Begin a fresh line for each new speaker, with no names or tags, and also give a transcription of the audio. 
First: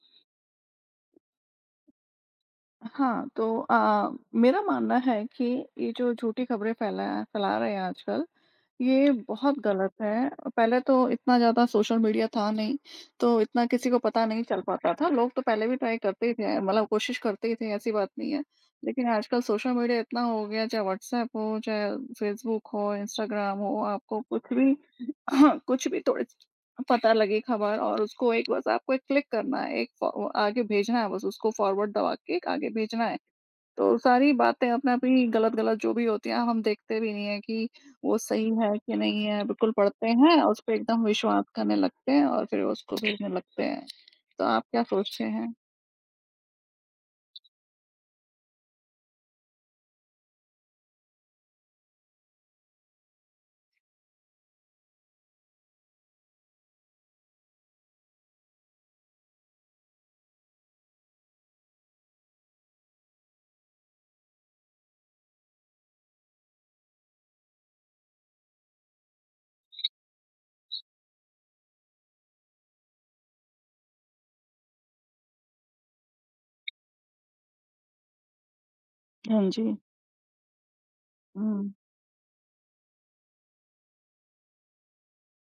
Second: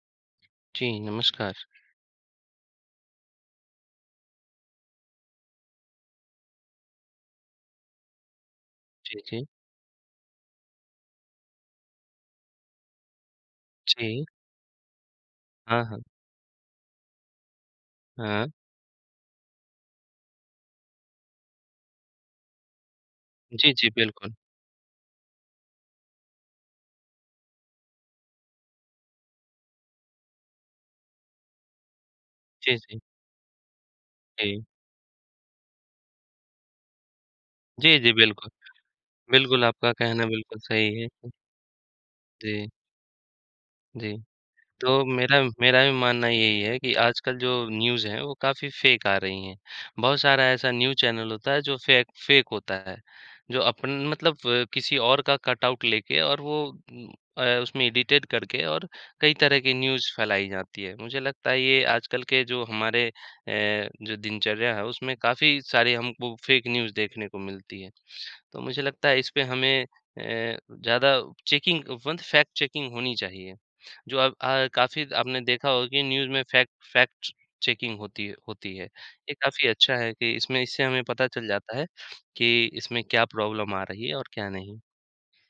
जी, नमस्कार।
हाँ, तो अ अ, मेरा मानना है कि ये जो झूठी खबरें फैला, फैला रहे हैं आजकल, ये
जी, जी।
बहुत गलत है। पहले तो इतना ज़्यादा सोशल मीडिया था नहीं, तो इतना किसी को
जी।
पता नहीं चल पाता था, लोग तो पहले भी
हाँ,
ट्राई
हाँ।
करते ही थे, मतलब कोशिश करते ही थे, ऐसी बात नहीं है।
हाँ।
लेकिन आजकल सोशल मीडिया इतना हो गया, चाहे व्हाट्सऐप हो, चाहे फेसबुक हो, इंस्टाग्राम
जी,
हो,
जी,
आपको
बिल्कुल।
कुछ भी कुछ भी थोड़ी-सी पता लगे खबर और उसको एक बस आपको एक क्लिक करना है, एक फ ओ आगे भेजना है, बस उसको फॉरवर्ड दबा के एक आगे
जी, जी।
भेजना है, तो सारी
जी।
बातें अपने आप ही गलत-गलत जो भी होती हैं, हम देखते भी नहीं हैं कि
जी, जी,
वो सही
बिल्कुल।
हैं कि नहीं हैं,
बिल्कुल
बिल्कुल
आपका
पढ़ते
कहना
हैं,
बिल्कुल
उसपे
सही
एकदम
है।
विश्वास करने लगते हैं और फिर
जी।
उसको भेजने लगते हैं।
जी।
तो आप क्या
तो
सोचते
मेरा,
हैं?
मेरा भी मानना यही है कि आजकल जो न्यूज़ है, वो काफ़ी फेक आ रही हैं, बहुत सारा ऐसा न्यूज़ चैनल होता है, जो फेक फेक होता है, जो अपन मतलब किसी और का कटआउट लेके और वो उम अ, उसमें एडिटेड करके और कई तरह की न्यूज़ फैलाई जाती है। मुझे लगता है ये आजकल के जो हमारे अ, जो दिनचर्या है, उसमें काफ़ी सारी हमको फेक न्यूज़ देखने को मिलती है। तो मुझे लगता है इसपे हमें अ, ज़्यादा चेकिंग वन फैक्ट चेकिंग होनी चाहिए, जो अब अ, काफ़ी आपने देखा होगा कि न्यूज़ में फैक्ट फ़ैक्ट्स चेकिंग होती है होती है। ये
हाँ
काफ़ी
जी।
अच्छा है कि इसमें इससे हमें पता चल
हुँ।
जाता है कि इसमें क्या प्रॉब्लम आ रही है और क्या नहीं।